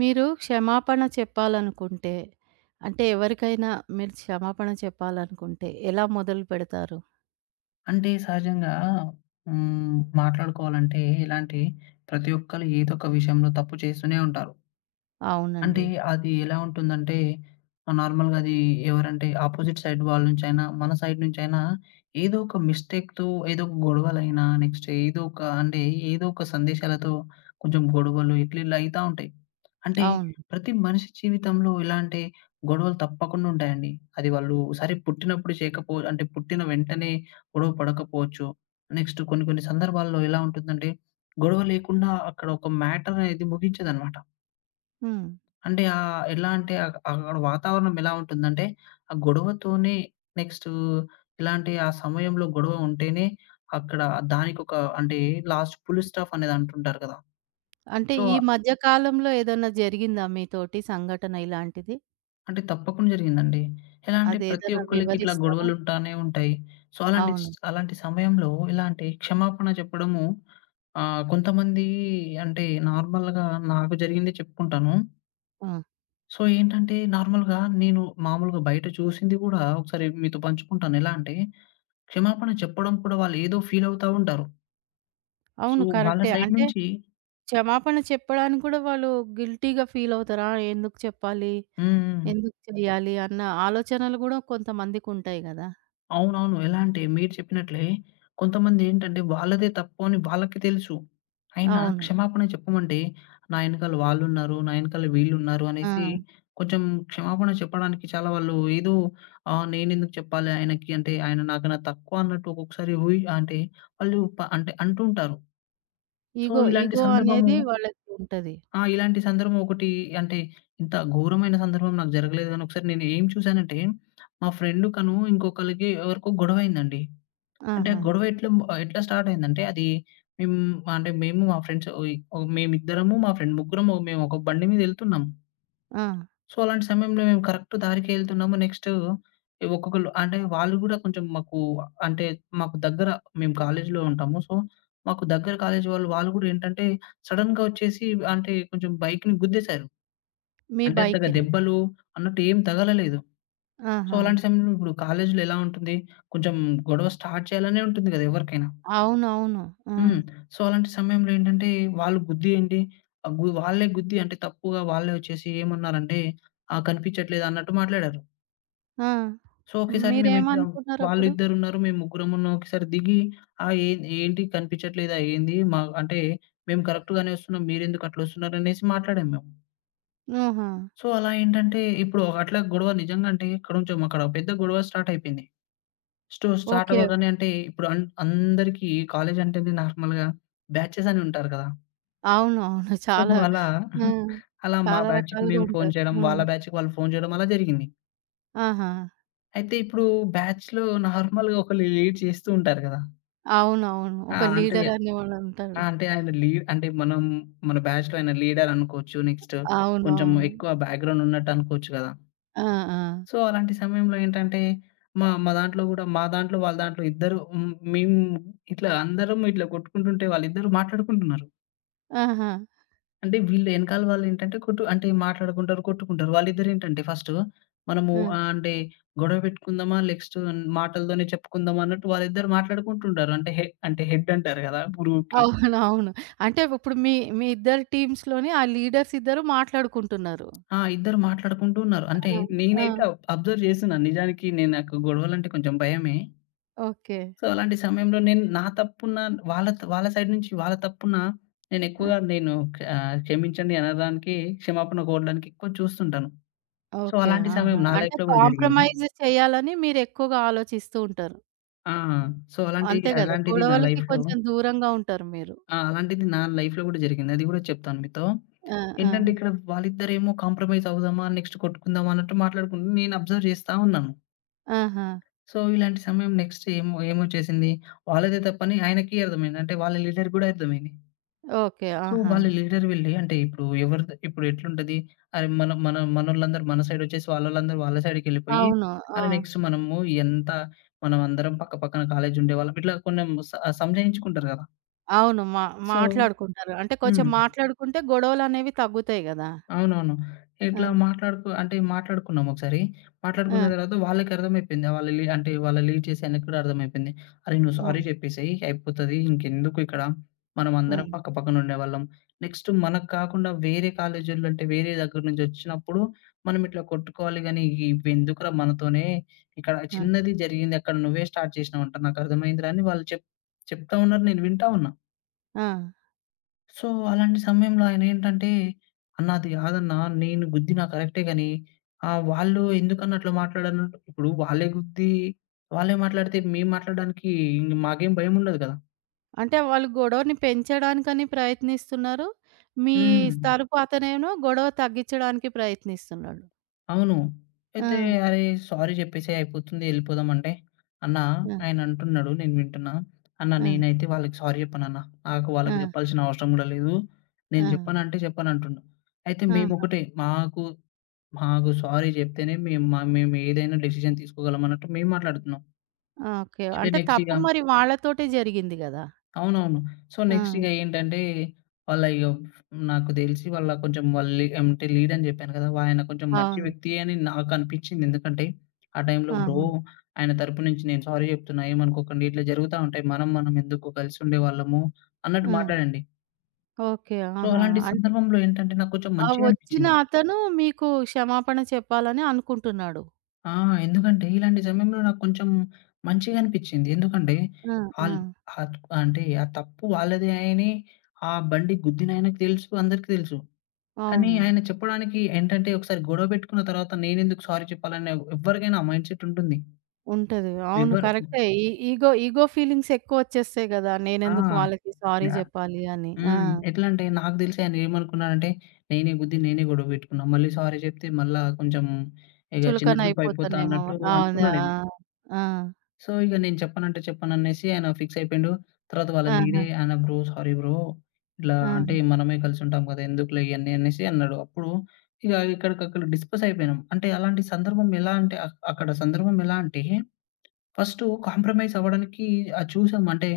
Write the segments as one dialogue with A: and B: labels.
A: మీరు క్షమాపణ చెప్పాలనుకుంటే, ఎవరికైనా మీరు క్షమాపణ చెప్పాలనుకుంటే ఎలా మొదలు పెడతారు?
B: అంటే సహజంగా హ్మ్. మాట్లాడుకోవాలంటే ఇలాంటి ప్రతి ఒక్కళ్ళు ఏదో ఒక విషయంలో తప్పు చేస్తూనే ఉంటారు. అంటే
A: అవునండి.
B: అది ఎలా ఉంటుందంటే, నార్మల్‌గా అది ఎవరంటే అపోజిట్ సైడ్ వాళ్ళ నుంచైనా, మన సైడ్ నుంచైనా ఏదో ఒక మిస్టేక్‌తో ఏదో ఒక గొడవలైనా, నెక్స్ట్ ఏదో ఒక అంటే ఏదో ఒక సందేశాలతో కొంచెం గొడవలు ఇట్లా ఇట్లా అయితా ఉంటాయి. అంటే
A: అవును.
B: ప్రతి మనిషి జీవితంలో ఎలా అంటే గొడవలు తప్పకుండా ఉంటాయండి. అది వాళ్ళు సరే పుట్టినప్పుడు చేయకపో అంటే పుట్టిన వెంటనే గొడవ పడకపోవచ్చు. నెక్స్ట్ కొన్ని కొన్ని సందర్భాల్లో ఎలా ఉంటుందంటే గొడవ లేకుండా అక్కడ ఒక మ్యాటర్ అనేది ముగించదనమాట.
A: హ్మ్.
B: అంటే ఎలా అంటే అక్కడ వాతావరణం ఎలా ఉంటుందంటే, ఆ గొడవతోనే నెక్స్టు ఇలాంటి ఆ సమయంలో గొడవ ఉంటేనే అక్కడ దానికొక అంటే లాస్ట్ పుల్ స్టాప్ అనేది అంటుంటారు కదా! సో,
A: ఈ మధ్య కాలంలో ఏదన్నా జరిగిందా మీతోటి సంఘటన ఇలాంటిది?
B: అంటే తప్పకుండా జరిగిందండి. ఎలా అంటే ప్రతి
A: అదేదైనా
B: ఒక్కళ్ళకి ఇట్లా
A: వివరిస్తారా?
B: గొడవలుంటానే ఉంటాయి. సో, అలాంటి
A: అవును.
B: అలాంటి సమయంలో ఎలా అంటే క్షమాపణ చెప్పడము. కొంతమంది అంటే నార్మల్‌గా నాకు జరిగిందే చెప్పుకుంటాను.
A: ఆ!
B: సో, ఏంటంటే నార్మల్‌గా నేను మామూలుగా బయట చూసింది గూడా ఒకసారి మీతో పంచుకుంటాను. ఎలా అంటే, క్షమాపణ చెప్పడం కూడా వాళ్ళు ఏదో ఫీల్ అవుతా ఉంటారు. సో,
A: అవును.
B: వాళ్ళ
A: కరెక్టే.
B: సైడ్
A: అంటే
B: నుంచి
A: క్షమాపణ చెప్పడానికి కూడా వాళ్ళు గిల్టీ‌గా ఫీల్ అవుతారా? ఎందుకు చెప్పాలి?
B: హ్మ్. హ్మ్.
A: ఎందుకు చేయాలి? అన్న ఆలోచనలు కూడా కొంతమందికుంటాయి కదా!
B: అవునవును. ఎలా అంటే మీరు చెప్పినట్లే కొంతమంది ఏంటంటే వాళ్ళదే తప్పు అని వాళ్ళకి తెలుసు. అయినా
A: అవును.
B: క్షమాపణ చెప్పమంటే నా ఎనకాల వాళ్ళున్నారు, నా ఎనకాల వీళ్ళున్నారు
A: ఆ!
B: అనేసి కొంచెం క్షమాపణ చెప్పడానికి చాలా వాళ్ళు ఏదో నేనెందుకు చెప్పాలి ఆయనకి అంటే ఆయన నాకన్నా తక్కువ అన్నట్టు ఒక్కొక్కసారి అంటే వాళ్ళు అంటే అంటుంటారు. సో,
A: ఈగో,
B: ఇలాంటి
A: ఈగో
B: సందర్భము
A: అనేది వాళ్ళకి ఉంటది.
B: ఆ! ఇలాంటి సందర్భం ఒకటి అంటే, ఇంత ఘోరమైన సందర్భం నాకు జరగలేదు గానీ, ఒకసారి నేను ఏం చూసానంటే, మా ఫ్రెండ్ ఇంకొకళ్ళకి ఎవరికో గొడవయిందండి. అంటే, ఆ
A: ఆహా!
B: గొడవ ఎట్లా ఎట్లా స్టార్ట్ అయిందంటే, అది మేము అంటే, మేము మా ఫ్రెండ్స్ ఓయ్ ఓ మేమిద్దరము, మా ఫ్రెండ్ ముగ్గురం, మేము ఒక బండి మీదెళ్తున్నాం.
A: ఆ!
B: సో, అలాంటి సమయంలో మేము కరెక్ట్ దారికే ఎళ్తున్నాము. నెక్స్టు ఒక్కొక్కళ్ళు అంటే వాళ్ళు గూడా కొంచెం మాకు అంటే మాకు దగ్గర మేము కాలేజీలో ఉంటాము. సో, మాకు దగ్గర కాలేజీ వాళ్ళు, వాళ్ళు గూడా ఏంటంటే సడెన్‌గా వచ్చేసి అంటే కొంచెం బైక్‌ని గుద్దేశారు.
A: మీ
B: అంటే అంతగా
A: బైక్‌ని.
B: దెబ్బలు అన్నట్టు ఏం తగలలేదు. సో,
A: ఆహా!
B: అలాంటి సమయంలో ఇప్పుడు కాలేజీలో ఎలా ఉంటుంది కొంచెం గొడవ స్టార్ట్ చేయాలనే ఉంటుంది గదా! ఎవరికైనా.
A: అవునవును. ఆ!
B: హ్మ్. సో, అలాంటి సమయంలో ఏంటంటే వాళ్ళు గుద్దేయండి ఆహ్, గు వాళ్ళే గుద్ది అంటే తప్పుగా వాళ్ళే వచ్చేసి ఏమన్నారంటే, "ఆ! కనిపించట్లేదు" అన్నట్టు మాట్లాడారు.
A: ఆ!
B: సో, ఒకేసారి మేమిద్దరం వాళ్ళు
A: మీరేమనుకున్నారప్పుడు?
B: ఇద్దరున్నారు. మేము ముగ్గురమున్న ఒకేసారి దిగి, ఆహ్, ఏ ఏంటి కనిపించట్లేదా ఏంది? మా అంటే మేము కరెక్ట్‌గానే వస్తున్నాం. మీరెందుకు అట్లొస్తున్నారనేసి మాట్లాడాం మేము.
A: ఆహా!
B: సో, అలా ఏంటంటే ఇప్పుడు ఒక అట్లా గొడవ నిజంగా అంటే కొంచెం అక్కడ పెద్ద గొడవ స్టార్ట్ అయిపోయింది. Start
A: okay.
B: అవ్వగానే అంటే ఇప్పుడు అందరికీ కాలేజ్ అంటేనే నార్మల్‌గా బ్యాచెస్ అని ఉంటారు కదా!
A: అవునవును.
B: సో,
A: చాలా
B: అలా
A: ఆ!
B: అలా మా
A: చాలా
B: బ్యాచ్‌కి
A: రకాలుగా
B: మేము ఫోను
A: ఉంటారు.
B: చేయడం,
A: హ్మ్.
B: వాళ్ళ బ్యాచ్‌కి వాళ్ళు ఫోను చేయడం అలా జరిగింది.
A: ఆహా!
B: అయితే ఇప్పుడు బ్యాచ్‌లో నార్మల్‌గా ఒకళ్ళు లీడ్ చేస్తూ ఉంటారు కదా!
A: అవునవును.
B: ఆ!
A: ఒక
B: అంటే
A: లీడర్ అనేవాడు ఉంటాడు.
B: ఆ! అంటే ఆయన లీడ్ అంటే మనం మన బ్యాచ్‌లో ఆయన లీడర్ అనుకోవచ్చు. నెక్స్ట్ కొంచెం
A: అవునవును.
B: ఎక్కువ బ్యాక్‌గ్రౌండ్ ఉన్నట్టు అనుకోవచ్చు కదా!
A: ఆ! ఆ!
B: సో, అలాంటి సమయంలో ఏంటంటే మా మా దాంట్లో కూడా మా దాంట్లో, వాళ్ళ దాంట్లో ఇద్దరు మేము ఇట్లా అందరం ఇట్లా కొట్టుకుంటుంటే వాళ్ళిద్దరూ మాట్లాడుకుంటున్నారు.
A: ఆహా!
B: అంటే వీళ్ళు ఎనకాల వాళ్ళేంటంటే అంటే మాట్లాడుకుంటారు, కొట్టుకుంటారు. వాళ్ళిద్దరేంటంటే ఫస్టు మనము
A: ఆ!
B: అంటే గొడవ పెట్టుకుందామా, నెక్స్ట్ మాటలతోనే చెప్పుకుందామా అన్నట్టు వాళ్ళిద్దరు మాట్లాడుకుంటుంటారు. అంటే అంటే హెడ్ అంటారు కదా! గ్రూప్‌కి.
A: అవునవును. అంటే ఇప్పుడు మీ, మీ ఇద్దరి టీమ్స్‌లోని ఆ లీడర్స్ ఇద్దరు మాట్లాడుకుంటున్నారు.
B: ఆ! ఇద్దరు మాట్లాడుకుంటూ ఉన్నారు. అంటే
A: ఆ! ఆ!
B: నేనైతే అబ్జర్వ్ చేస్తున్నా. నిజానికి నేను నాకు గొడవలంటే కొంచెం భయమే.
A: ఓకే.
B: సో, అలాంటి సమయంలో నేను నా తప్పున్నా వాళ్ళ సైడ్ నుంచి వాళ్ళ తప్పున్నా నేను
A: ఆ!
B: ఎక్కువగా నేను క్షమించండి అనడానికి, క్షమాపణ కోరడానికి ఎక్కువ చూస్తుంటాను. So,
A: okay.
B: అలాంటి
A: ఆహా!
B: సమయం నా
A: అంటే
B: లైఫ్‌లో గూడా జరిగింది.
A: కాంప్రమైజ్ చేయాలని మీరెక్కువగా ఆలోచిస్తూ ఉంటారు.
B: ఆ! సో, అలాంటి
A: అంతే గదా!
B: అలాంటిది నా
A: గొడవలకి
B: లైఫ్‌లో
A: కొంచెం దూరంగా ఉంటారు మీరు.
B: ఆ! అలాంటిది నా లైఫ్‌లో గూడా జరిగింది. అది గూడా చెప్తాను మీతో.
A: ఆ! ఆ!
B: ఏంటంటే ఇక్కడ వాళ్ళిద్దరేమో కాంప్రమైజ్ అవుదామా, నెక్స్ట్ కొట్టుకుందామా అన్నట్టు మాట్లాడుకుంటూ నేను అబ్జర్వ్ చేస్తా ఉన్నాను.
A: ఆహా!
B: సో, ఇలాంటి సమయం నెక్స్ట్ ఏమో ఏమొచ్చేసింది. వాళ్ళదే తప్పని ఆయనకి అర్థమైంది. అంటే వాళ్ళ లీడర్ గూడా అర్థమైంది.
A: ఓకే.
B: సో,
A: ఆహా!
B: వాళ్ళ లీడర్ వెళ్లి అంటే ఇప్పుడు ఎవరిది ఇప్పుడు ఎట్లుంటది. అరే! మనం మన మనోళ్ళందరూ మన సైడొచ్చేసి వాళ్ళోళ్ళందరూ వాళ్ళ సైడ్‌కెళ్ళిపోయి,
A: అవును. ఆ!
B: అరే! నెక్స్ట్ మనము ఎంత మనమందరం పక్క పక్కన కాలేజుండేవాళ్ళం. ఇట్లా కొంచెం సంజాయించుకుంటారు గదా!
A: అవును.
B: సో,
A: మాట్లాడుకుంటారు. అంటే కొంచెం
B: హ్మ్.
A: మాట్లాడుకుంటే గొడవలనేవి తగ్గుతాయి గదా!
B: అవునవును.
A: ఆ!
B: ఇట్లా అంటే మాట్లాడుకున్నాం ఒకసారి. మాట్లాడుకున్న
A: ఆ!
B: తర్వాత వాళ్ళకి అర్థమైపోయింది. వాళ్ళు అంటే వాళ్ళు లీవ్ చేసే ఆయనకి కూడా అర్థమైపోయింది. "అరే! నువ్వు
A: ఆ!
B: సారీ చెప్పేసేయి అయిపోతది. ఇంకెందుకు ఇక్కడ మనం
A: ఆ!
B: అందరం పక్కపక్కన ఉండేవాళ్ళం. నెక్స్ట్ మనకు కాకుండా వేరే కాలేజోళ్ళు అంటే వేరే దగ్గర నుంచి వచ్చినప్పుడు మనం ఇట్లా కొట్టుకోవాలి గానీ ఇవెందుకురా మనతోనే ఇక్కడ
A: ఆ!
B: చిన్నది జరిగింది అక్కడ నువ్వే స్టార్ట్ చేసినావంట. నాకు అర్థమైందిరా" అని వాళ్ళు చెప్తా ఉన్నారు. నేను వింటా ఉన్నా.
A: ఆ!
B: సో, అలాంటి సమయంలో ఆయనేంటంటే, "అన్నా అది కాదన్నా, నేను గుద్దినా కరెక్టే గానీ, వాళ్ళు ఎందుకన్నా అట్లా మాట్లాడనంటు ఇప్పుడు వాళ్ళే గుద్ది, వాళ్ళే మాట్లాడితే మేము మాట్లాడడానికి ఇంగ మాకేం భయముండదు కదా!"
A: అంటే వాళ్ళు గొడవని పెంచడానికని ప్రయత్నిస్తున్నారు. మీ
B: హ్మ్.
A: తరపు అతనేమో గొడవ తగ్గిచ్చడానికి ప్రయత్నిస్తున్నాడు.
B: అవును.
A: ఆ!
B: అయితే, "అరే! సారీ చెప్పేసేయి అయిపోతుంది యెళ్ళిపోదామంటే," అన్నా
A: ఆ!
B: ఆయనంటున్నాడు నేను వింటున్నా, "అన్నా
A: ఆ!
B: నేనైతే వాళ్ళకి సారీ చెప్పనన్నా. నాకు వాళ్ళకి
A: ఆ!
B: జెప్పాల్సిన అవసరం గూడా లేదు.
A: ఆ!
B: నేను జెప్పనంటే చెప్పనంటుండు." అయితే
A: ఆ!
B: మేమొకటే మాకు మాకు సారీ జెప్తేనే మేము మేమేదైనా డెసిషన్ తీసుకోగలమన్నట్టు మేము మాట్లాడుతున్నాం.
A: ఓకే.
B: అయితే
A: అంటే
B: నెక్స్ట్ ఇగ
A: తప్పు మరి వాళ్ళతోటే జరిగింది గదా!
B: అవునవును. సో,
A: ఆ!
B: నెక్స్ట్ ఇగ ఏంటంటే వాళ్ళ ఇగ నాకు దెలిసి వాళ్ళ కొంచెం వాళ్ళు అంటే లీడ్ అని జెప్పాను గదా! ఆయన కొంచెం మంచి
A: అవును.
B: వ్యక్తియే అని నాకనిపించింది. ఎందుకంటే ఆ టైంలో బ్రో
A: ఆహా!
B: ఆయన తరపు నుంచి నేను సారీ జెప్తున్నా ఏమనుకోకండి. ఇట్లా జరుగుతా ఉంటాయి. మనం మనం ఎందుకు కలిసుండేవాళ్ళము అన్నట్టు
A: ఆ!
B: మాట్లాడండి.
A: ఓకే.
B: సో,
A: ఆహా!
B: అలాంటి
A: అంటే
B: సందర్భంలో ఏంటంటే నాకు కొంచెం
A: ఆ
B: మంచిగా
A: వచ్చిన
B: అనిపించింది.
A: అతను మీకు క్షమాపణ చెప్పాలని అనుకుంటున్నాడు.
B: ఆ! ఎందుకంటే ఇలాంటి సమయంలో నాకు కొంచెం మంచిగా అనిపిచ్చింది. ఎందుకంటే
A: ఆ! ఆ!
B: ఆల్ ఆహ్, అంటే ఆ తప్పు వాళ్ళదే అని ఆ బండి గుద్దినాయనకి తెలుసు, అందరికి తెలుసు. కానీ
A: అవును.
B: ఆయన చెప్పడానికి ఏంటంటే ఒకసారి గొడవ పెట్టుకున్న తర్వాత నేనెందుకు సారీ చెప్పాలనే ఎవ్వరికైనా ఆ మైండ్ సెట్ ఉంటుంది.
A: ఉంటది. అవును.
B: ఎవ్వరు
A: కరెక్టే. ఈ ఇగో, ఇగో ఫీలింగ్స్ ఎక్కువ వచ్చేస్తాయి గదా!
B: ఆ!
A: నేనెందుకు వాళ్ళకి సారీ
B: న్యా
A: జెప్పాలి అని. ఆ!
B: హ్మ్. ఎట్లా అంటే నాకు తెలిసి ఆయన ఏమనుకున్నాడంటే నేనే గుద్ది నేనే గొడవ పెట్టుకున్నా. మళ్ళీ సారీ చెప్తే మళ్ళా కొంచెం ఇగ చిన్న
A: చులకన
B: చూపు అయిపోతా
A: అయిపోతానేమో.
B: అన్నట్టు
A: అవును. ఆ!
B: అనుకున్నాడేమో.
A: ఆ!
B: సో, ఇగ నేను చెప్పనంటే చెప్పననేసి ఆయన ఫిక్స్ అయిపోయిండు. తర్వాత వాళ్ళ
A: ఆహా!
B: లీడే ఆయన "బ్రో సారీ బ్రో. ఇట్లా
A: ఆ!
B: అంటే మనమే కలిసుంటాం గదా! ఎందుకులే ఇయన్నీ" అనేసి అన్నాడు. అప్పుడు ఇగ ఎక్కడికక్కడ డిస్కస్ అయిపోయినాం. అంటే అలాంటి సందర్భం ఎలా అంటే అక్కడ సందర్భం ఎలా అంటే ఫస్టు కాంప్రమైజ్ అవ్వడానికి చూసాం. అంటే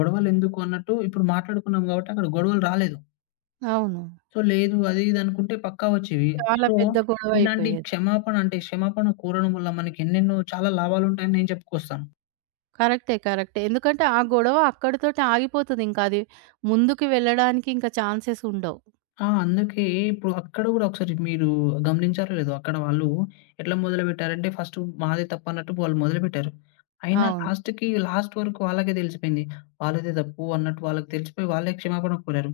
B: గొడవలెందుకు అన్నట్టు ఇప్పుడు మాట్లాడుకున్నాం గాబట్టి అక్కడ గొడవలు రాలేదు.
A: అవును.
B: సో, లేదు అది ఇది అనుకుంటే పక్కా వచ్చేవి.
A: చాలా
B: సో,
A: పెద్ద గొడవ
B: ఇలాంటి
A: అయిపోయేది.
B: క్షమాపణ అంటే క్షమాపణ కోరడం వల్ల మనకెన్నెన్నో చాలా లాభాలుంటాయని నేను చెప్పుకొస్తాను.
A: కరెక్టే. కరెక్టే. ఎందుకంటే ఆ గొడవ అక్కడితోటి ఆగిపోతది. ఇంకా అది ముందుకు వెళ్ళడానికి ఇంకా ఛాన్సెస్ ఉండవు.
B: ఆ! అందుకే ఇప్పుడు అక్కడ గూడా ఒకసారి మీరు గమనించారో లేదో అక్కడ వాళ్ళు ఎట్లా మొదలుపెట్టారంటే ఫస్టు మాదే తప్పన్నట్టు వాళ్ళు మొదలుపెట్టారు. అయినా
A: అవును.
B: లాస్ట్‌కి లాస్ట్ వరకు వాళ్ళకే తెలిసిపోయింది. వాళ్ళదే తప్పు అన్నట్టు వాళ్ళకి తెలిసిపోయి వాళ్ళే క్షమాపణ కోరారు.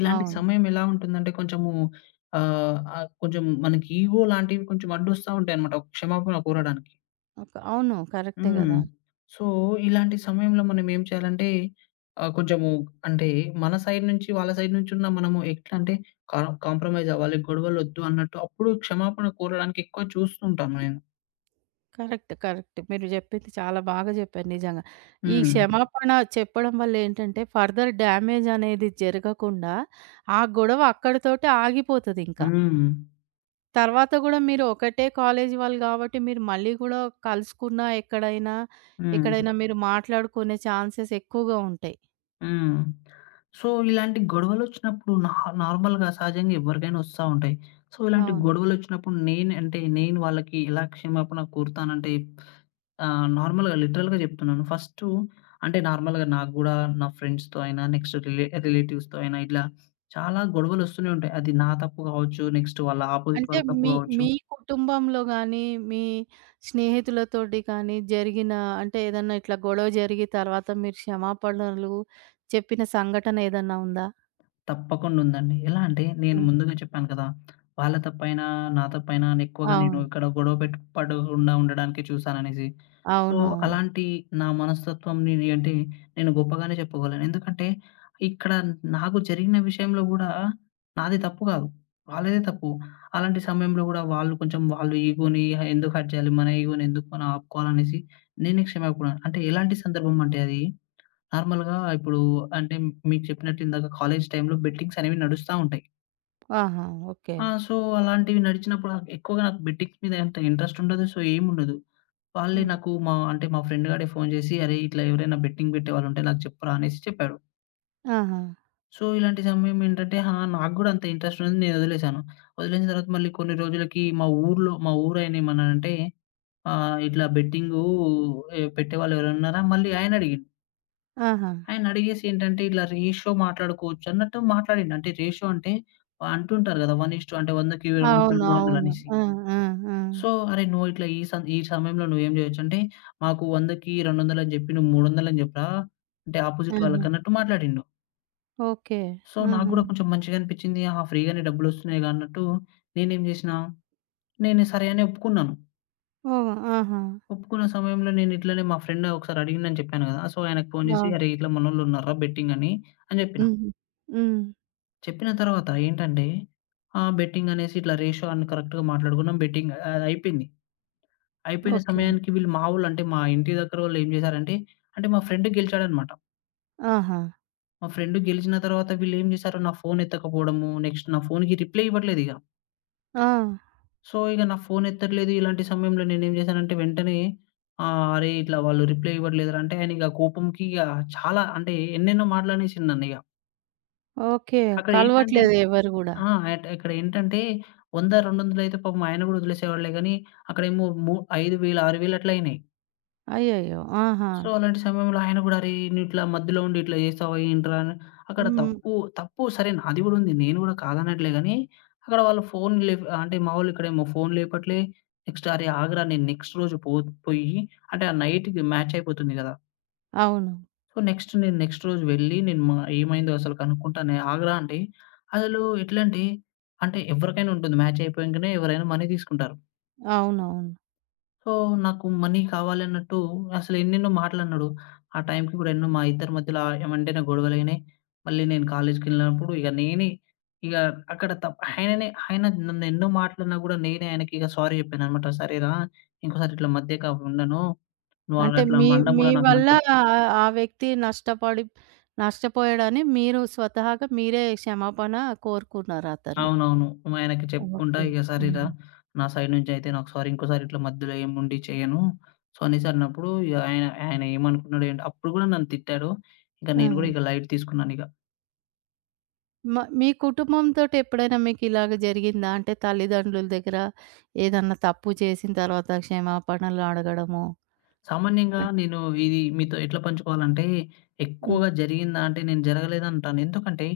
B: ఇలాంటి
A: అవును.
B: సమయం ఎలా ఉంటుందంటే కొంచెము ఆహ్, ఆహ్, కొంచెం మనకి ఈగో లాంటివి కొంచెం అడ్డొస్తా ఉంటాయన్నమాట. క్షమాపణ కోరడానికి.
A: అవును. కరెక్టే
B: హ్మ్.
A: గదా!
B: సో, ఇలాంటి సమయంలో మనం ఏం చేయాలంటే కొంచెము అంటే మన సైడ్ నుంచి, వాళ్ళ సైడ్ నుంచి ఉన్న మనము ఎట్లా అంటే కా కాంప్రమైజ్ అవ్వాలి, గొడవలొద్దు అన్నట్టు అప్పుడు క్షమాపణ కోరడానికి ఎక్కువ చూస్తుంటాను నేను.
A: కరెక్ట్. కరెక్ట్. మీరు జెప్పింది చాలా బాగా జెప్పారు నిజంగా. ఈ
B: హ్మ్.
A: క్షమాపణ చెప్పడం వల్ల ఏంటంటే ఫర్దర్ డ్యామేజ్ అనేది జరగకుండా ఆ గొడవ అక్కడితోటే ఆగిపోతదింకా.
B: హ్మ్.
A: తర్వాత గూడా మీరు ఒకటే కాలేజీ వాళ్ళు గాబట్టి మీరు మళ్ళీ గూడా కలుసుకున్నా ఎక్కడైనా,
B: హ్మ్.
A: ఎక్కడైనా మీరు మాట్లాడుకునే ఛాన్సెస్ ఎక్కువగా ఉంటాయి.
B: హ్మ్. సో, ఇలాంటి గొడవలొచ్చినప్పుడు నా నార్మల్‌గా సహజంగా ఎవరికైనా వస్తా ఉంటాయి. సో, ఇలాంటి
A: అవును.
B: గొడవలొచ్చినప్పుడు నేను అంటే నేను వాళ్ళకి ఎలా క్షమాపణ కోరుతానంటే ఆ! నార్మల్‌గా లిటరల్‌గా జెప్తున్నాను. ఫస్టు అంటే నార్మల్‌గా నాకు గూడా నా ఫ్రెండ్స్‌తో అయినా, నెక్స్ట్ రిలేటివ్స్‌తో అయినా ఇట్లా చాలా గొడవలొస్తూనే ఉంటాయి. అది నా తప్పు గావచ్చు, నెక్స్ట్ వాళ్ళ ఆపోజిట్
A: అంటే
B: వాళ్ళ తప్పు
A: మీ
B: గావచ్చు.
A: మీ కుటుంబంలో గానీ, మీ స్నేహితులతోటి కానీ జరిగిన ఏదన్నా ఇట్లా గొడవ జరిగి తర్వాత మీరు క్షమాపణలు చెప్పిన సంఘటన ఏదన్నా ఉందా?
B: తప్పకుండా ఉందండి. ఎలా అంటే నేను
A: హ్మ్.
B: ముందుగా చెప్పాను కదా! వాళ్ళ తప్పైనా, నా తప్పైనా అని ఎక్కువగా నేను
A: అవును.
B: ఇక్కడ గొడవ పడకుండా ఉండడానికే చూసాననేసి. సో,
A: అవునవును.
B: అలాంటి నా అంటే నేను గొప్పగానే చెప్పుకోగలను. ఎందుకంటే ఇక్కడ నాకు జరిగిన విషయంలో గూడా నాది తప్పు గాదు. వాళ్ళదే తప్పు. అలాంటి సమయంలో గూడా వాళ్ళు కొంచెం వాళ్ళు ఈగోని ఎందుకు హర్ట్ జేయాలి? మన ఈగోని ఎందుకు మనం ఆపుకోవాలనేసి నేనే క్షమాపణ అంటే ఎలాంటి సందర్భం అంటే అది నార్మల్‌గా ఇప్పుడు అంటే మీకు చెప్పినట్టు ఇందాక కాలేజ్ టైమ్‌లో బెట్టింగ్స్ అనేవి నడుస్తా ఉంటాయి.
A: ఆహా! ఓకే.
B: ఆ! సో, అలాంటివి నడిచినప్పుడు నాకు ఎక్కువగా నాకు బెట్టింగ్స్ మీద అంత ఇంట్రెస్ట్ ఉండదు. సో, ఏముండదు. వాళ్ళే
A: హ్మ్.
B: నాకు అంటే మా ఫ్రెండ్ గాడే ఫోను జేసి, "అరేయ్! ఇట్లా ఎవరైనా బెట్టింగ్ పెట్టేవాళ్ళుంటే నాకు చెప్పురా" అనేసి చెప్పాడు.
A: ఆహా!
B: సో, ఇలాంటి సమయం ఏంటంటే ఆ! నాకు గూడా అంత ఇంట్రెస్ట్ ఉండదు. నేను వదిలేసాను. వదిలేసిన తర్వాత మళ్ళీ కొన్ని రోజులకి మా ఊర్లో మా ఊరాయన ఏమన్నాడంటే, ఇట్లా బెట్టింగు పెట్టేవాళ్ళు ఎవరైనా ఉన్నారా?" మళ్ళీ ఆయన అడిగిండు.
A: ఆహా!
B: ఆయన అడిగేసి ఏంటంటే, "ఇట్లా రేషియో మాట్లాడుకోవచ్చు" అన్నట్టు మాట్లాడిండు. అంటే రేషియో అంటే అంటుంటారు గదా! 1:1 అంటే 100కి 200,
A: అవును.
B: 300
A: అవును.
B: అనేసి.
A: ఆ! ఆ! ఆ!
B: సో, "అరే! నువ్వు ఇట్లా ఈ సమయంలో నువ్వేం జేయొచ్చు" అంటే, "మాకు 100కి 200 అని జెప్పి, నువ్వు 300 అని జెప్పరా?" అంటే ఆపోజిట్
A: ఆహా!
B: వాళ్ళకన్నట్టు మాట్లాడిండు.
A: ఓకే.
B: సో, నాకు
A: ఆహా!
B: గూడా కొంచెం మంచిగా అనిపిచ్చింది. ఆహా! ఫ్రీగానే డబ్బులొస్తున్నాయిగా అన్నట్టు నేనేం జేసినా, నేను సరే అని ఒప్పుకున్నాను.
A: ఓహ్! ఆహా!
B: ఒప్పుకున్న సమయంలో నేను ఇట్లనే మా ఫ్రెండ్ ఒకసారి అడిగిండని చెప్పాను గదా! సో, ఆయనకు ఫోను జేసి,
A: అవును.
B: "అరే! ఇట్లా మనోళ్ళు ఉన్నారురా బెట్టింగ్" అని, అని జెప్పిన.
A: హుహు. హ్మ్.
B: చెప్పిన తర్వాత ఏంటంటే, ఆ! బెట్టింగ్ అనేసి ఇట్లా రేషియో అని కరెక్ట్‌గా మాట్లాడుకున్నాం. బెట్టింగ్ అది అయిపోయింది. అయిపోయిన
A: ఓకే.
B: సమయానికి వీళ్ళు మా వోళ్ళు అంటే మా ఇంటి దగ్గర వాళ్ళు ఏం చేశారంటే, అంటే మా ఫ్రెండ్ గెలిచాడన్నమాట.
A: ఆహా!
B: మా ఫ్రెండ్ గెలిచిన తర్వాత వీళ్ళేం చేశారు నా ఫోన్ ఎత్తకపోవడము, నెక్స్ట్ నా ఫోన్‌కి రిప్లై ఇవ్వట్లేదిగ.
A: ఆ!
B: సో, ఇగ నా ఫోన్ ఎత్తట్లేదు. ఇలాంటి సమయంలో నేనేం చేశానంటే వెంటనే "అరే! ఇట్లా వాళ్ళు రిప్లై ఇవ్వట్లేదురా" అంటే ఆయనిగ కోపంకి ఇగ చాలా అంటే ఎన్నెన్నో మాటలనేసిండు నన్నిగ.
A: ఓకే.
B: అక్కడ ఏంటంటే
A: కలవట్లేదు ఎవరు గూడా.
B: ఆ! అక్కడ ఏంటంటే 100, 200 అయితే పాపం ఆయన కూడా వదిలేసేవాడులే గానీ, అక్కడేమో 5,000, 6,000 అట్లా అయినాయి.
A: అయ్యయ్యో! ఆహా!
B: సో, అలాంటి సమయంలో ఆయన గూడా "అరేయ్! నువ్విట్లా మధ్యలో ఉండి ఇట్లా జేస్తావా ఏంట్రా" అని అక్కడ
A: హ్మ్.
B: తప్పు తప్పు సరే నాది గూడా ఉంది. నేను గూడా కాదనట్లే గానీ, అక్కడ వాళ్ళు ఫోన్ అంటే మా వోళ్ళిక్కడేమో ఫోన్ లేపట్లే. నెక్స్ట్ "అరే! ఆగరా నేను నెక్స్ట్ రోజు పొయ్యి" అంటే ఆ నైట్‌కి మ్యాచ్ అయిపోతుంది గదా!
A: అవును.
B: సో, నెక్స్ట్ నేను నెక్స్ట్ రోజు వెళ్ళి నేను మా ఏమైందో అసలు కనుక్కుంటానే ఆగరా అంటే, అసలు ఎట్లంటే అంటే అంటే ఎవరికైనా ఉంటుంది మ్యాచ్ అయిపోయంకనే ఎవరైనా మనీ తీసుకుంటారు.
A: అవునవును.
B: సో, నాకు మనీ కావాలన్నట్టు అసలు ఎన్నెన్నో మాటలన్నాడు. ఆ టైంకి కూడా ఎన్నో మా ఇద్దరి మధ్యలో ఏమంటేనే గొడవలయినాయి. మళ్ళీ నేను కాలేజికెళ్ళినప్పుడు ఇక నేనే ఇక అక్కడ ఆయననే ఆయన నన్ను ఎన్నో మాటలన్నా కూడా నేనే ఆయనకి ఇక సారీ చెప్పాననమాట. "సరేరా! ఇంకోసారి ఇట్లా మధ్యక ఉండను. నువ్వు అలా
A: అంటే
B: అట్లా
A: మీ
B: అనడం
A: మీ
B: కూడా నాకు
A: వల్ల
B: నచ్చలేదు."
A: ఆహ్, ఆ వ్యక్తి నష్టపడి నష్టపోయాడని మీరు స్వతహాగా మీరే క్షమాపణ కోరుకున్నారు అతన్ని.
B: అవునవును. మా ఆయనకి చెప్పుకుంటా
A: ఓకే.
B: ఇగ "సార్ ఇలా
A: హ్మ్.
B: నా సైడ్ నుంచయితే నాకు సారీ. ఇంకోసారి ఇట్లా మధ్యలో ఏముండి చేయను" సో, అనేసి అన్నప్పుడు ఇగ ఆయన ఆయన ఏమనుకున్నాడో ఏంటో అప్పుడు గూడా నన్ను తిట్టాడు. ఇంక నేను
A: ఆహా!
B: గూడా ఇక లైట్ తీసుకున్నానిక.
A: మీ కుటుంబంతోటి ఎప్పుడైనా మీకిలాగ జరిగిందా? అంటే తల్లిదండ్రుల దగ్గర ఏదన్నా తప్పు చేసిన తర్వాత క్షమాపణలు అడగడము.
B: సామాన్యంగా నేను ఇది మీతో ఎట్లా పంచుకోవాలంటే,
A: హ్మ్.
B: ఎక్కువగా జరిగిందా అంటే నేను జరగలేదంటాను. ఎందుకంటే,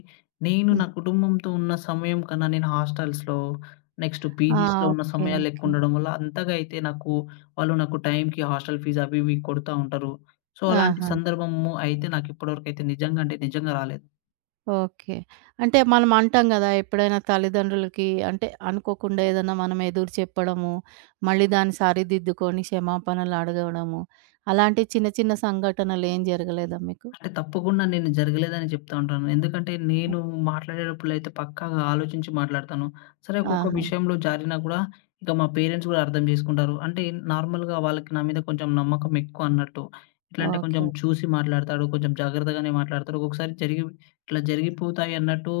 B: నేను
A: హ్మ్.
B: నా కుటుంబంతో ఉన్న సమయం కన్నా నేను హాస్టల్స్‌లో, నెక్స్ట్
A: ఆ!
B: పీజీస్‌లో ఉన్న
A: ఓకే.
B: సమయాలు
A: ఓకే.
B: ఎక్కువుండడం వల్ల అంతగా అయితే నాకు వాళ్ళు నాకు టైంకి హాస్టల్ ఫీజ్ అవి ఇవి కొడతా ఉంటారు. సో, అలాంటి
A: ఆహా!
B: సందర్భము అయితే నాకు ఇప్పటివరకైతే నిజంగా అంటే నిజంగా రాలేదు.
A: ఓకే. అంటే మనం అంటాం గదా! ఎప్పుడైనా తల్లిదండ్రులకి అంటే అనుకోకుండా ఏదన్నా మనం ఎదురు చెప్పడము, మళ్ళీ దాన్ని సరిదిద్దుకొని క్షమాపణలు అడగడము, అలాంటి చిన్న చిన్న సంఘటనలు ఏం జరగలేదా మీకు?
B: అంటే తప్పకుండా నేను జరగలేదని చెప్తా ఉంటాను. ఎందుకంటే నేను మాట్లాడేటప్పుడైతే పక్కాగా ఆలోచించి మాట్లాడతాను. సరే ఒక్కొక్క
A: ఆహా!
B: విషయంలో జారినా కూడా ఇక మా పేరెంట్స్ కూడా అర్థం చేసుకుంటారు. అంటే నార్మల్‌గా వాళ్ళకి నా మీద కొంచెం నమ్మకం ఎక్కువ అన్నట్టు. ఎట్లా అంటే కొంచెం
A: ఓకే.
B: చూసి మాట్లాడతాడు. కొంచెం జాగ్రత్తగానే మాట్లాడతాడు. ఒక్కొక్కసారి జరిగి ఇట్లా జరిగిపోతాయి అన్నట్టు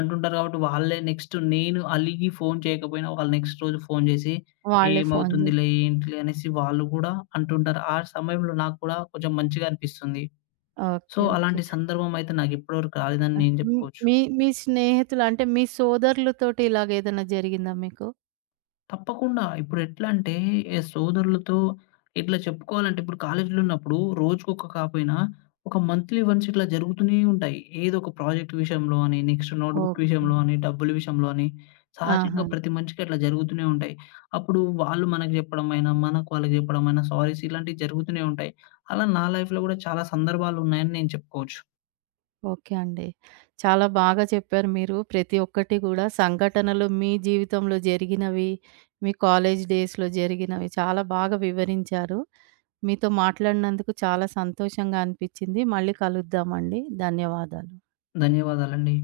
B: అంటుంటారు కాబట్టి వాళ్ళే నెక్స్ట్ నేను అలిగి ఫోను చేయకపోయినా వాళ్ళు నెక్స్ట్ రోజు ఫోను చేసి
A: వాళ్ళే ఫోను జేసి
B: ఏమవుతుందిలే, ఏంటిలే అనేసి వాళ్ళు కూడా అంటుంటారు. ఆ సమయంలో నాకు కూడా కొంచెం మంచిగా అనిపిస్తుంది. So,
A: okay. ఓకే.
B: అలాంటి సందర్భం అయితే నాకు ఇప్పటివరకు రాలేదని
A: ఆహ్,
B: నేను
A: హ్మ్.
B: జెప్పుకోవచ్చు.
A: మీ మీ స్నేహితులు అంటే మీ సోదరులతోటి ఇలాగేదన్నా జరిగిందా మీకు?
B: తప్పకుండా ఇప్పుడు ఎట్లంటే ఏ సోదరులతో ఇట్లా చెప్పుకోవాలంటే ఇప్పుడు కాలేజీలో ఉన్నప్పుడు రోజుకొక కాపోయినా ఒక మంత్లీ వన్స్ ఇట్లా జరుగుతూనే ఉంటాయి. ఏదో ఒక ప్రాజెక్ట్ విషయంలో అని, నెక్స్ట్ నోట్‌బుక్
A: ఓకే.
B: విషయంలో అని, డబ్బుల విషయంలో అని
A: ఆహా!
B: సహజంగా ప్రతి మనిషికి అట్లా జరుగుతూనే ఉంటాయి. అప్పుడు వాళ్ళు మనకు జెప్పడం అయినా, మనకు వాళ్ళకి జెప్పడం అయినా సారీస్ ఇలాంటివి జరుగుతూనే ఉంటాయి. అలా నా లైఫ్‌లో గూడా చాలా సందర్భాలున్నాయని నేను చెప్పుకోవచ్చు.
A: ఓకే అండి. చాలా బాగా చెప్పారు మీరు. ప్రతి ఒక్కటి గూడా సంఘటనలు మీ జీవితంలో జరిగినవి, మీ కాలేజ్ డేస్‌లో జరిగినవి చాలా బాగా వివరించారు. మీతో మాట్లాడినందుకు చాలా సంతోషంగా అనిపిచ్చింది. మళ్ళీ కలుద్దామండి. ధన్యవాదాలు.
B: ధన్యవాదాలండి.